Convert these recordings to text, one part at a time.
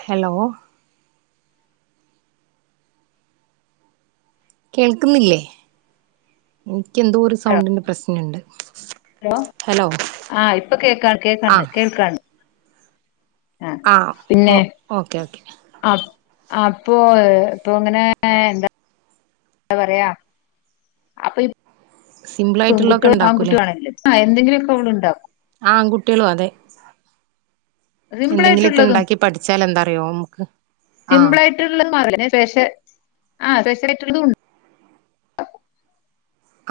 Hello കേൾക്കുന്നില്ലേ എനിക്കെന്തോ ഒരു ഹലോ സൗണ്ടിന്റെ പ്രശ്നമുണ്ട് ഹലോ ആഹ് ഇപ്പൊ കേക്കാ കേക്കണ്ട് ആഹ് കേൾക്കാം ആ ആഹ് ഓ പിന്നെ ഓക്കെ ഓക്കെ ആ അപ്പൊ ഇപ്പൊ ഇങ്ങനെ എന്താ എന്താ പറയാ അപ്പൊ സിമ്പിൾ ആയിട്ടുള്ളൊക്കെ പെൺകുട്ടിയോള് ആൺകുട്ടിയാണല്ലേ എന്തെങ്കിലുമൊക്കെ അവൾ ഉണ്ടാക്കും ആൺകുട്ടികളും അതെ സിംപിൾ എന്തെങ്കിലുമൊക്കെ ആയിട്ടുള്ളതും ഉണ്ടാക്കി പഠിച്ചാൽ എന്താറിയോ നമുക്ക് ആഹ് സിംപിൾ ആയിട്ടുള്ളന്ന് [unintelligible] സ്പെഷ്യൽ ആഹ് സ്പെഷ്യൽ ഇല്ലായിട്ടുള്ളതും ഉണ്ട്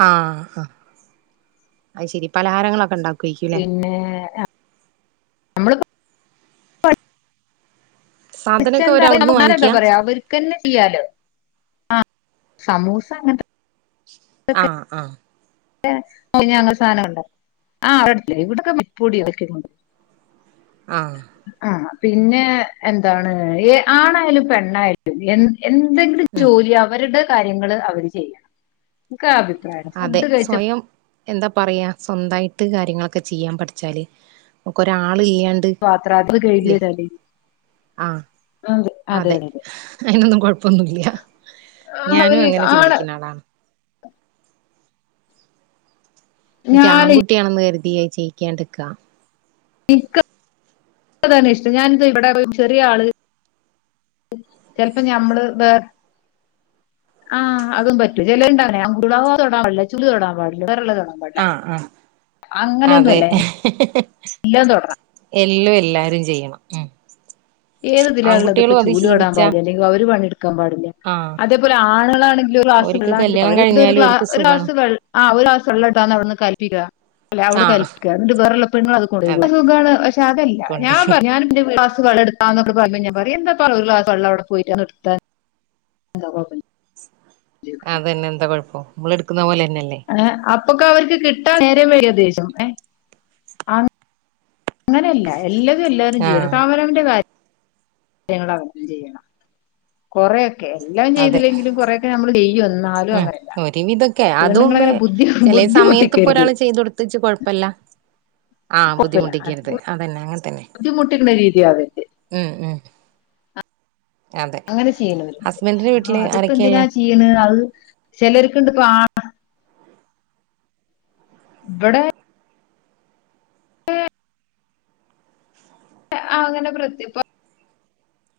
ങാ ങാ അയിശേരി പലഹാരങ്ങളൊക്കെ ഉണ്ടാക്കും പിന്നെ നമ്മള് പച്ച സാധനൊക്കെ എന്താ അവര് അവിടുന്ന് എന്താ വാങ്ങിക്കാ പറയാ അവർക്കന്നെ ചെയ്യാലോ ആഹ് സമൂസ അങ്ങനെ ങാ ങാ പിന്നെ ഞങ്ങൾ സാധനം ഒണ്ടാക്കി ആഹ് അടുപ്പിൽ ഇവിടൊക്കെ വിപ്പൊടി ഇതൊക്കെ കൊണ്ട ആഹ് ആഹ് പിന്നെ എന്താണ് ആണായാലും പെണ്ണായാലും എന്ത് എന്തെങ്കിലും ഉം ജോലി അവരുടെ കാര്യങ്ങൾ അവര് ചെയ്യണം എൻക് അതെ സ്വയം എന്താ പറയാ സ്വന്തായിട്ട് കാര്യങ്ങളൊക്കെ ചെയ്യാൻ പഠിച്ചാല് നമുക്കൊരാ പാത്ര അത് കഴികിടൽ ആഹ് അത് അതെ അതിനൊന്നും കുഴപ്പൊന്നുല്യാ ആ, ഞാനും അവര് അങ്ങനെ ആണ് ചിന്തിക്കുന്ന ആളാണ് എനിക്ക് ഞാൻ ആൺകുട്ടിയാണെന്ന് കരു തീരെ ചെയ്യിക്കണ്ടിക്ക എന്ക്ക് അതന്നെ ഇഷ്ടം ഞാനിതാ ഇവിടെ ചെറിയ ആള് ചിലപ്പോ ഞമ്മള് വേറെ ആഹ് അതും പറ്റും ചിലുണ്ടാവേ അവോട തൊടാൻ പാടില്ല ചുല് തൊടാൻ പാടില്ല വേറള്ളത ആഹ് ആഹ് അതെ എല്ലാം തൊടണം എ ല്ലാം എല്ലാരും ചെയ്യണം ഉം ഏത് ഇതിലയുള്ളത് ഇപ്പ ആൺകുട്ടികളും അത് ചൂൽ തോടൻ ശീലിച്ചാ പാടില്ല അല്ലെങ്കിൽ അവര് പണി എടു ക്കാൻ പാടില്ല ആഹ് അതേപോലെ ആണ് [unintelligible] [unintelligible] താ ഓര്ക്ക് എന്നൊക്കെ കല്യാണം കഴിഞ്ഞാലും ഓര്ക്ക് സുഖാണ് ആഹ് അതെ കൊണ്ടോയി പറഞ്ഞ ഞാൻ പറയും എന്താപ്പാ ഒരു ഗ്ലാസ്‌ വെള്ളം അവിടെ പോയിട്ട് ഒന്ന് എടുത്താൽ എന്താ കൊഴപ്പം എന്ന് അതന്നെ എന്താ കൊഴപ്പം നമ്മള് എടുക്കുന്ന പോലെ ഏഹ് അപ്പ് പ്പൊക്കെ അവർക്ക് കിട്ടാൻ നേരം വൈകിയ ദേശ്യം ഏഹ് അങ് അങ്ങനെയല്ല എല്ലതും എല്ലാവരും ചെയ്യണം ആഹ് അവനവന്റെ കാര്യ ങ്ങള് ചെയ്യണം കൊറെ എല്ലാം അതെ ചെയ്തില്ലെങ്കിലും കൊറെയൊക്കെ നമ്മള് ചെയ്യും എന്നാ ഉം ഒരുവിധൊക്കെ അതും ബുദ്ധി ചെല സമയത്ത് ഇപ്പൊ ബുദ്ധിമുട്ടിക്കരുത് ഒരാള് ചെയ്തൊടുത്തച്ച് കൊഴപ്പല്ല ആഹ് കുഴപ്പമില്ല ബുദ്ധിമുട്ടിക്കരുത് അതന്നെ അങ്ങനെ തന്നെ ബുദ്ധിമുട്ടിക്കുന്ന രീതിയാവരുത് ഉം ഉം അതെ അങ്ങനെ ചെയ്യണവരുണ്ട് ഹസ്ബൻഡിന്റെ ആഹ് വീട്ടില് അതിപ്പോ ആരൊക്കെയള്ളെ എന്തിനാ ചെയ്യാണ് അത് ചിലർക്ക് ഇണ്ട് ഇപ്പൊ ആ ഇബിടെ അങ്ങനെ പ്രേത്യുപ്പ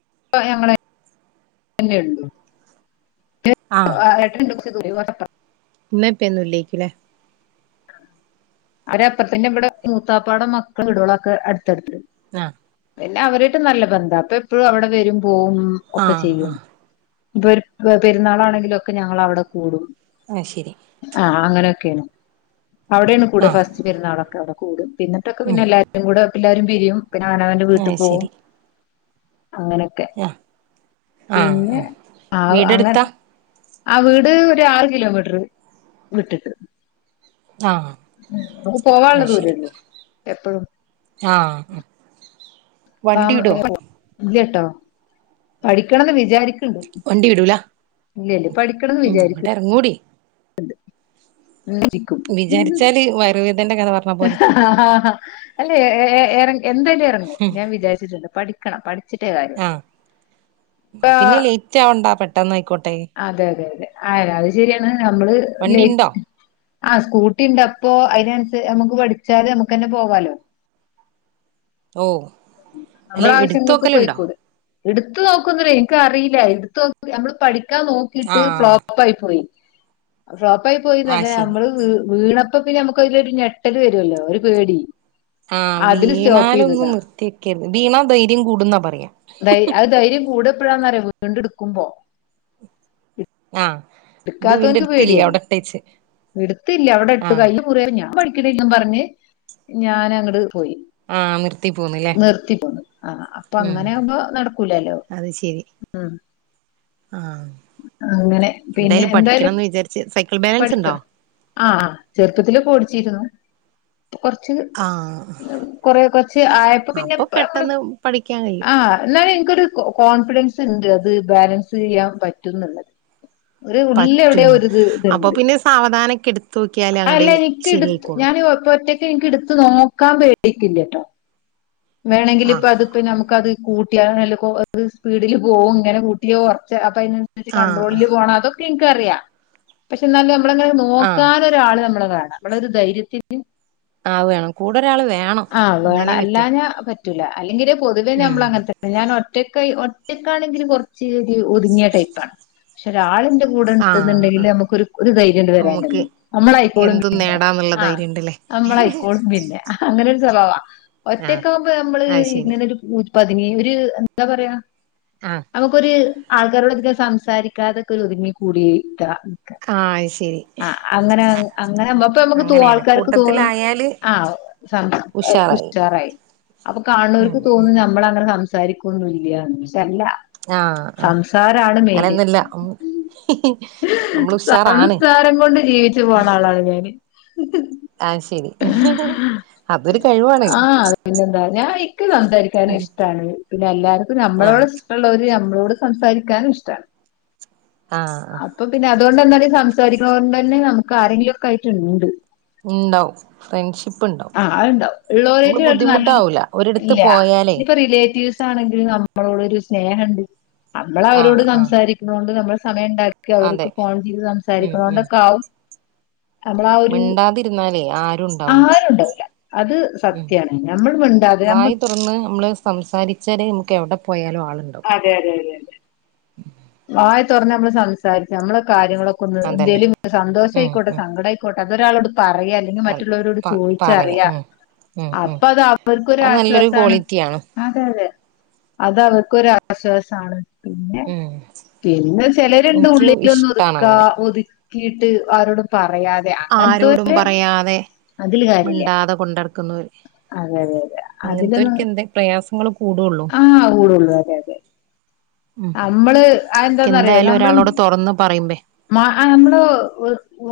[unintelligible] അങ്ങനെ [unintelligible] ഏഹ് ഏട്ടൻ [unintelligible] ഇന്നിപ്പയെന്നും ഇല്ലേക്കുല്ലേ അവരാപ്പാർത്തന്നെ ഇവിടെ മൂത്താപ്പട മക്കൾ വീടുകളൊക്കെ അടുത്തടുത്ത് ആ പിന്നെ അവരായിട്ട് നല്ല ബന്ധ പ്പൊ എപ്പഴും അവിടെ വരും പോം ഒക്കെ ആഹ് ചെയ്യും ആഹ് ഇപ്പൊ ഒരു പെരുന്നാളാണെങ്കിലൊക്കെ ഞങ്ങള് അവിടെ കൂടും അത് ശരി ആ അങ്ങനൊക്കേണ് അവിടെണ് കൂടെ ആഹ് ഫസ്റ്റ് പെരുന്നാളൊക്കെ അവി കൂടും പിന്നെത്തൊക്കെ ഉം പിന്നെ എല്ലാരും കൂടെ എല്ലാരും പിരിയും പിന്നെ അവനവന്റെ അത് വീട്ടിൽ പോകും ശരി അങ്ങനൊക്കെ ആഹ് ആഹ് പിന്നെ ഉം ആ അങ്ങെ വീടെടുത്താ ആ വീട് ഒരു ആറ് കിലോമീറ്റർ വിട്ടിട്ട് ആഹ് നമുക്ക് പോവാള്ള ദൂരേള്ളൂ എപ്പഴും ആ ആ [inaudible] ട്ടോ പഠിക്കണംന്ന് വിചാരിക്ക വണ്ടി വിടൂല ഇല്ല ഇല്ല പഠിക്കണംന്ന് ഉം വിചാരി ഇങ്ങട്ട് [inaudible] അതെ വിചാരിച്ചാല് വരവ ഹ് ഹ് ഹ ഹ അല്ല ഏ ഏ ഏറെ എന്തായാലും എറങ്ങും ഞാൻ വിചാരിട്ട്ണ്ട് പഠിക്ക ക്കണം ആ പിന്നെ ലേറ്റ് ആവണ്ടാ പെട്ടെ ട്ടന്നായിക്കോെ അതെ അതെ അതെ അയ് അത് ശെരിയാണ് നമ്മള് ലേ വണ്ടി ഇണ്ടോ ആ സ്കൂട്ടി ഉണ്ട പ്പൊ അതിനനുസരി നമുക്ക് പഠിച്ചാല് നമുക്ക്ന്നെ പോവാലോ ഓ നമ്മള ആാവശ്യങ്ങൾക്ക് പോയിക്കൂടെ? എടുത്ത് നോക്കുവൊന്നില്ല എനിക്ക് അറിയില്ല എടുത്ത് നോക്കി നമ്മള് പഠി ക്കാ നോക്കീട്ട് ആഹ് ഫ്ലോപ്പ് ആയി പോയി. ഡ്രോപ്പ് ആയി പോയിന്നല്ല ആഹ് ശരി നമ്മള് വീണ അപ്പോ പിന്നെ നമുക്ക് അതിലൊരു ഞെട്ടല് വരുമല്ലോ ഒരു പേടി ആഹ് അതില് സ്റ്റോപ്പ് വീണാല് ഒന്ന് ചെയ്തതാ നിർത്തി [unintelligible] വീണാ ധൈര്യം കൂടുന്നാ പറയ്യാ. ധൈ അത് ധൈര്യം കൂടെ എപ്പോഴാന്നറിയാ വീണ്ടും എടുക്കുമ്പോ. ആഹ് ഇത് വീണ്ടും ഇട്ക്കാത്തവൻക്ക് എടുത്തില്ലേ പേട്യാ അവിടെ ഇട്ടേച്ച് ഇടുത്തില്ല അവിടെ ഇട്ട് ആഹ് കയ് മുറെ ഞാൻ കിതെങ്ങും പറഞ്ഞ് ഞാന അങ്ങട് പോയി ആഹ് നിർത്തി പോന്നില്ലേ നിർത്തി പോന്ന് ആഹ് അപ്പൊ ഉം അങ്ങനെ ആകുമ്പോ നടക്കൂലല്ലോ അത് ശരി ഉം ആഹ് അങ്ങനെ പിന്നെ എന്തായാലും പഠിക്കണംന്ന് വിചാരിച്ച് സൈക്കിൾ ബാലൻസ് ഉണ്ടോ പഠിക്കണം ആഹ് ചെറുപ്പത്തില് പൊടിച്ചീ ലോ കൊറ്ച്ച് ആഹ് കൊറ കൊറ്ച്ച് ആയപ്പോ പിന്നെ അപ്പൊ നമ്മള് പെട്ടെന്ന് പഠിക്കാൻ കഴിയും ആഹ് ഇന്നാലു ഇൻക്കൊരു കോൺഫിഡൻസ് ഇണ്ട് അത് ബാലൻസ് ചെയ്യാൻ പറ്റുന്ന് ള്ളത് ഒരു ഉള്ളി ഔടെ പറ്റുന്ന് ഒരുത് അപ്പൊ ഇണ്ട് പിന്നെ സാവധാനൊക്കെ എടുത്ത് നോക്കിയാല് അഹ് അങ്ങട് അല്ല എനിക്ക് ഇടുത്ത് ശരിയായിക്കോളും ഞാൻ ഒപ്പ ഒറ്റക്ക് ഇനിക്ക് എടുത്ത് നോക്കാൻ പേടിക്കില്ലെട്ടോ വേണങ്കില് ഇപ്പ ആഹ് അത്പ്പ നമുക്കത് കൂട്ട്യാല [unintelligible] ല്ല സ്പീഡില് പോവും ഇങ്ങനെ കൂട്ടിയൊ കൊറ്ച്ച് അപ്പ അയ്നൻസരിച്ച് ആഹ് ആഹ് കണ്ട്രോളില് പോണ ഇൻക്കൊറ്യ പക്ഷെ ഇന്നാലു നമ്മളെ ആഹ് നോക്കാനൊര് ഒരാൾ നമ്മൾ കാണ് നമ്മളൊരു ധൈര്യത്തിന് ആ വേണം കൂടെ ഒരാള് വേണം വേണം എന്നാലേ പറ്റൂ. അല്ലാഞ്ഞാ [unintelligible] അല്ലെങ്കില് പൊതുവേ ഉം നമ്മള അങ്ങനത്തന്നെ ഞാൻ ഒ റ്റക്ക് ഒറ്റക്കാണെങ്കിലും കുറ ച്ച് ഒരു ഒതുങ്ങിയ ടൈപ്പാണ്. പക്ഷേ ഒരാള് കൂടെയിണ്ട് എന്നുണ്ടെങ്കിൽ ആഹ് നമുക്ക് ഒരു ധൈര്യണ്ട് നമുക്ക് [unintelligible] നമ്മളായിക്കോളും എന്തും പിന്നെ നേടാന്നുള്ള ആഹ് ധൈര്യം ഉണ്ടല്ലേ നമ്മളായിക്കോളും പിന്നെ അങ്ങനെ [unintelligible] ആഹ് ഒറ്റയ്ക്കാവുമ്പോ നമ്മള് അത് ശരി ഇങ്ങനെരു പ്പതിനെ ഒര് എന്താ പറയാ ആഹ് നമക്കൊരു ആൾക്കാരോട് അധികം സംസാരിക്കാതൊക്കെ ഒരു ഒതുങ്ങി കൂടിയിട്ട ആഹ് അത് ശരി ആ അങ്ങനെ അങ്ങനെ നമുക്ക് തോ അങ്ങനെയാണ് ആൾക്കാർക്ക് തോന്നും കൂട്ടത്തിലായാല് ആ സംസ് ഉഷാറായി അപ്പൊ ഉം കാണുന്നോർക്ക് ഉം തോന്നുന്നു നമ്മൾങ്ങനെ സംസ് സാരിക്കൊന്നുല്ല അല്ലാ ആഹ് ആഹ് സംസാരാണ് മെയിന് അങ്ങനെയൊന്നുല്ല ഉം നമ്മള് ഉഷാറാണ് സംസാരം കൊണ്ട് ജീവിച്ചു പോണ ആളാണ് ഞാൻ എ ആ ശെരി അതൊരു കഴിവാണ് ക്ക് സംസാരിക്കാൻ ഇഷ്ടാണ് പിന്നെ എല്ലാവർക്കും നമ്മളോട് ആഹ് ഇഷ്ടുള്ളവര് നമ്മളോട് സംസാരിക്കാനും ഇഷ്ടാണ് ആ ആ അതുകൊണ്ടെന്താടി സംസാരിക്ണൊണ്ട് ന്നെ നമുക്ക് ആരെങ്കിലും ഒക്കെ ആയിട്ട്ണ്ട് ണ്ടാവും ഫ്രണ്ട്ഷിപ്പ് ഉണ്ടാവും ആ അഹ്ണ്ടാവും നമ്മള് ഉള്ളോരായിട്ട് നല്ലൽ ബുദ്ധിമുട്ടാവൂല ഒരിടത്ത് ഇല്ല പോയാലേ ഞ്ഞിപ്പം റിലേറ്റീവ്സ് ആണെങ്കിൽ നമ്മളോട് ഒരു സ്നേഹം ണ്ട് നമ്മൾ അവരോട് ആഹ് ആഹ് സംസാരിക്കുന്നോണ്ട് നമ്മൾ സമയം ണ്ടാക്കി അവർക്ക് അതെ ഫോൺ ചെയ്ത് ഉം ഉം സംസാരിക്കുന്നോണ്ടൊക്കെ ആവും നമ്മൾ ആ ഒരു മിണ്ടാതിരുന്നാലേ ആരും ഉണ്ടാവൂല ആരുണ്ടാവൂല അത് ഉം സത്യാണ് നമ്മൾ മിണ്ടാതെ നമ്മ വായി തുറന്ന് നമ്മള് സംസാരിച്ചാല് നമുക്ക് എവിടെ പോയാലും ആളുണ്ടാവും അതെ അതെ അതെ അതെ വായ് തുറന്ന് നമ്മള് സംസാരിച്ചാ നമ്മള് കാര്യങ്ങളൊക്കെ ഒന്ന് അതന്നെ എന്തേലും സന്തോഷം ഉം ആയിക്കോട്ടെ ഉം സങ്കടം ആയിക്കോട്ടെ ഒരാളടു പറയാ അല്ലെങ്കിൽ അത് മറ്റുള്ളവരോട് പ പറയാ ചോദിച്ചറിയ ഉം ഉം ഉം അപ്പൊ അത് അത് നല്ലൊരു അവർക്കൊരാശ്വാസാണ് ക്വാളിറ്റിയാണ് അതെ അതെ അത് അവർക്കൊരു ആശ്വാസാണ് പിന്നെ ഉം പിന്നെ ചിലരുണ്ട് എനിക്ക് ഉള്ളില ഒന്ന് ഇഷ്ടാണ് ഒതുക്കാ അങ്ങനെ ഒതു ക്കിട്ട് ആരോടും പറ ആരോടും പറയാതെ അതില് കാര്യില്ല. നടക്കുന്നോരു അങ്ങനത്തൊരുക്കു എന്തേ പ്രയാസ ആഹ് കൂടുള്ളൂ അതെ അതെ. ഉം നമ്മള് അത് എന്താന്നറിയോ എന്തായാലും നമ്മള് ഒരാളോട് തുറന്ന് പറയുമ്പേ നമ്മള്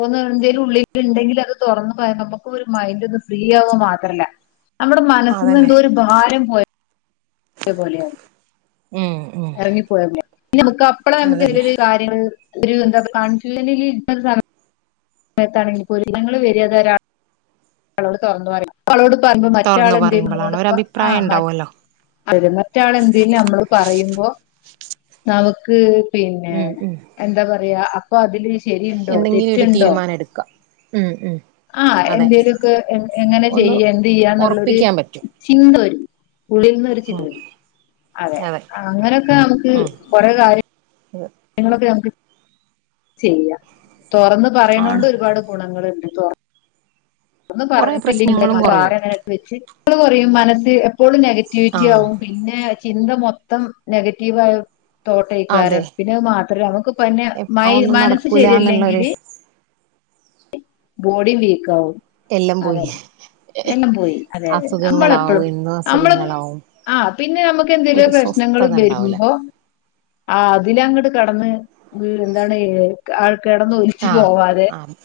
ഒന്ന് എന്തേലും ഉള്ളില് ഇണ്ടെങ്കിൽ അത് തുറന്ന് [unintelligible] നമുക്ക് ഒരു മൈൻഡ് ഒന്ന് ഫ്രീ ആവ മാത്രല്ലാ നമ്മുടെ മനസ്സിന്ന് അതന്നെ എന്തോ ഒരു ഭാരം പോയ പോവല്ലേ ഉം ഉം എറങ്ങിപ്പോയ പിന്നനമ്മക്ക് അപ്പളാ നമുക്ക് അതന്നെ ഒര്‌രു കാര്യങ്ങൾ ഒരു എന്താ കൺഫ്യുല്ലലിരിക്ക സാനം സമയത്താണെങ്കിലി പൊരി ഇരങ്ങള്ൾ വരിയാതൊരാള് അവളോട് തൊറന്നു പറ അവളോട് പറയുമ്പോ തുറന്ന് മറ്റാളെന്തേ പറയുമ്പോളാണ് നമ്മോട്പ്പ ആഹ് ഒരഭിപ്രായം ഉണ്ടാവുമല്ലോ അ മറ്റാൾ എന്തേം നമ്മള് പറയുമ്പോ നമക്ക് പിന്നെ ഉം ഉം എന്താ പറയാ പ്പഅതില് വിശ് എന്തെങ്കിലും ഒരു തീരുമാനം എടുക്കാ ഉം ഉം ആഹ് അതെ എന്തേലൊക്കെ എ എങ്ങനെ ഒന്ന് ചെയ്യ എന്തയ്യാന്നുള്ളൊരു ഉറപ്പിക്കാൻ പറ്റും ചിന്ത വരും ഉള്ളിൽ നിന്നൊരു ചിന്ത ഉം വരും ടി അതെ ആഹ് അങ്ങനെയൊക്കെ നമുക്ക് ഉം കൊറെ കാര്യം ഇത് കാര്യങ്ങളൊക്കെ നമുക്ക് ചെയ്യാം തൊറന്ന് ആണ് പറയണോണ്ട് ഒരുപാട് ഗുണങ്ങള്ണ്ട് ന്തൊർ ഒന്ന് കൊറെ പറഞ്ഞിട്ടില്ല പ്രശ്നങ്ങളും എന്തേലും കുറയും വാങ്ങ്യ ങ്ങനെ വെച്ച് ങ്ങൾ റയും മനസ് എപ്പോളും നെഗറ്റിവിറ്റി ആഹ് ആവും പിന്നെ ചിന്ത മൊത്തം നെഗറ്റീവ് ആയോ അതെ തോട്ടെയ്ക്കാരം പിന്നെ അയ് മാ രം അമുക്ക് പൊന്നെ മൈ ഒന്നും മനെസ്സ് നടക്കൂല ശരി അല്ലെങ്കിൽ എന്നുള്ളൊരു ബോഡിം വീക്ക് ആവും എല്ലാം അതെ പോയി എല്ലെം പോയി അതെ അതെ നമ്മെൾ അസുഖങ്ങളാവും എപ്പെളും എന്നും നമ്മെൾ അസുഖങ്ങളാവും ആഹ് പിന്നെ നമ്മെക്ക് എന്തെലും ഒര ഒരു പ്രശ്നങ്ങെൾ സ്വസ്ഥത ഉണ്ടാവൂല വെരുമ്പോ ആഹ് ഇതിൽ അങ്ങെട്ട് കട്ന്ന് ഹ് എന്താണ് ഏൽക്കാ ആൾ കെട്ന്ന് ഒൽച്ച് ആഹ് പോവാതെ. ആഹ്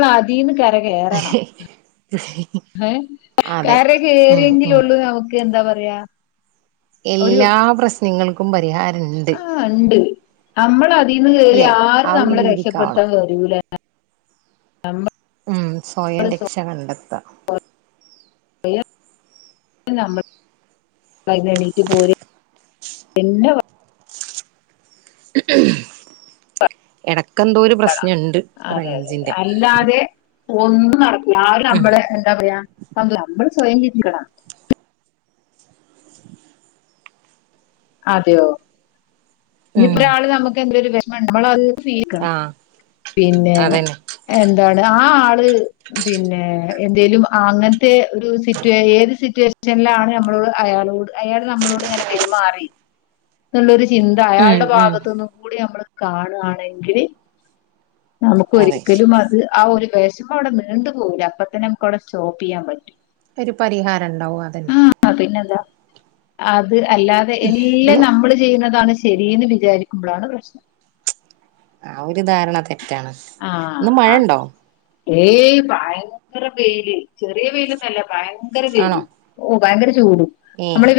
[unintelligible] കേറണം ഏഹ് അതെ കര ഉം കയറിയെങ്കിലും ഉം ഉള്ളൂ നമ്മു ക്ക എന്താ പറയാ? ഒരു എല്ലാ പ്രശ്നങ്ങൾക്കും പരിഹാരം ഇണ്ട്. നമ്മ തീന്ന് കയറി ആരും നമ്മളെ രീതിക്കാവണം രക്ഷപ്പെടുത്താൻ വരൂല. ഉം സ്വയം രക്ഷ കണ്ടെത്തുക. പി നമ്മ [unintelligible] എണീറ്റ്പോര് പിന്നെ [unintelligible] എട കട അതെ അതെ അതെ അല്ലാതെ ഒന്നും നടക്കുല്ല ആരും ഉം നമ്മളെ എന്താ പറയാ നമ്മള് സ്വയം ചിന്തിക്കണം. അതെയോ? ഇനി ഉം ഇപ്പൊരാള് നമുക്ക് എന്തൊരു വെ [unintelligible] ഫീക്കാ ആഹ് പിന്നെ അതന്നെ എന്താണ്? ആ ആള് പിന്നെ എന്തേലും അങ്ങനെ റ്റ് ഒരു സിറ്റുവേ ഏത് സിറ്റുവേഷൻ റ്റെല്ലാ ആണ് നമ്മളോട് അയാളോട് അയാള് നമ്മളോട് എങ്ങനെ പെരുമാറി ന്നുള്ളൊരു ചിന്ത ഉം അയാളുടെ ഉം ഭാഗത്തു നിന്നു കൂടി നമ്മള് കാണു ആണെങ്കിൽ നമുക്ക് അതെ ഒരിക്കലും അത് ആ ഒരു പേശുമ്പോ അവിടെ നീണ്ടു പോകൂ ലേ അപ്പൊ തന്നെ നമുക്കവിടെ സ്റ്റോപ്പ് ചെയ്യാൻ പറ്റും. ഒരു പരിഹാരം ഇണ്ടാവും അതന്നെ. അ അത് അല്ലാതെ എല്ലാം ഉം നമ്മള് ചെയ്യുന്നതാണ് ശ ശരീന്ന് വിചാരിക്കുമ്പോളാണ് പ്രശ്നം. ആ ഒരു ധാരണ തെ റ്റാണ് ഇന്ന് ആ മഴയണ്ടോ? ഏയ് ഭയങ്കര വെയില് ചെറിയ വെയിലൊന്നല്ല ഇായ നിക വേ ആണോ ഭയങ്കര ചൂട നമ്മൾ ഏഹ്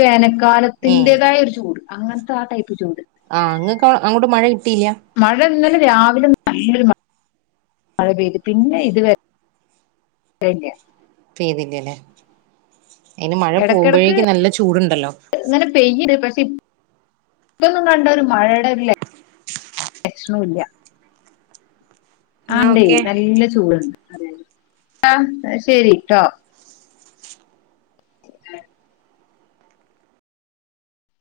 ഏഹ് വേനൽക്കാലത്തിന്റതായ ഒരു ചൂട് അങ്ങനത്തെ ആ ടൈപ്പ് ചൂട് ആഹ് അങ്ങ അോട്ട മഴ കിട്ടിയില്ല മഴ ഇങ്ങനെ രാവിലെ നല്ല മഴ പെയ്തു പിന്നെ ഇതുവരെ പെയ്തില്ലല്ലേ അയിന് മഴ ഇടക്കിടക്ക് പോകുമ്പോഴേക്ക്ും നല്ല ചൂടുണ്ടല്ലോ ഇതൊന്നും കണ്ട ഒരു മഴയുടെ ഒരു ലക്ഷണില്ല എന്നാ ആണ്ട ഓക്കെ നല്ല ചൂടുണ്ട് ആ ശരിട്ടോ ആഹ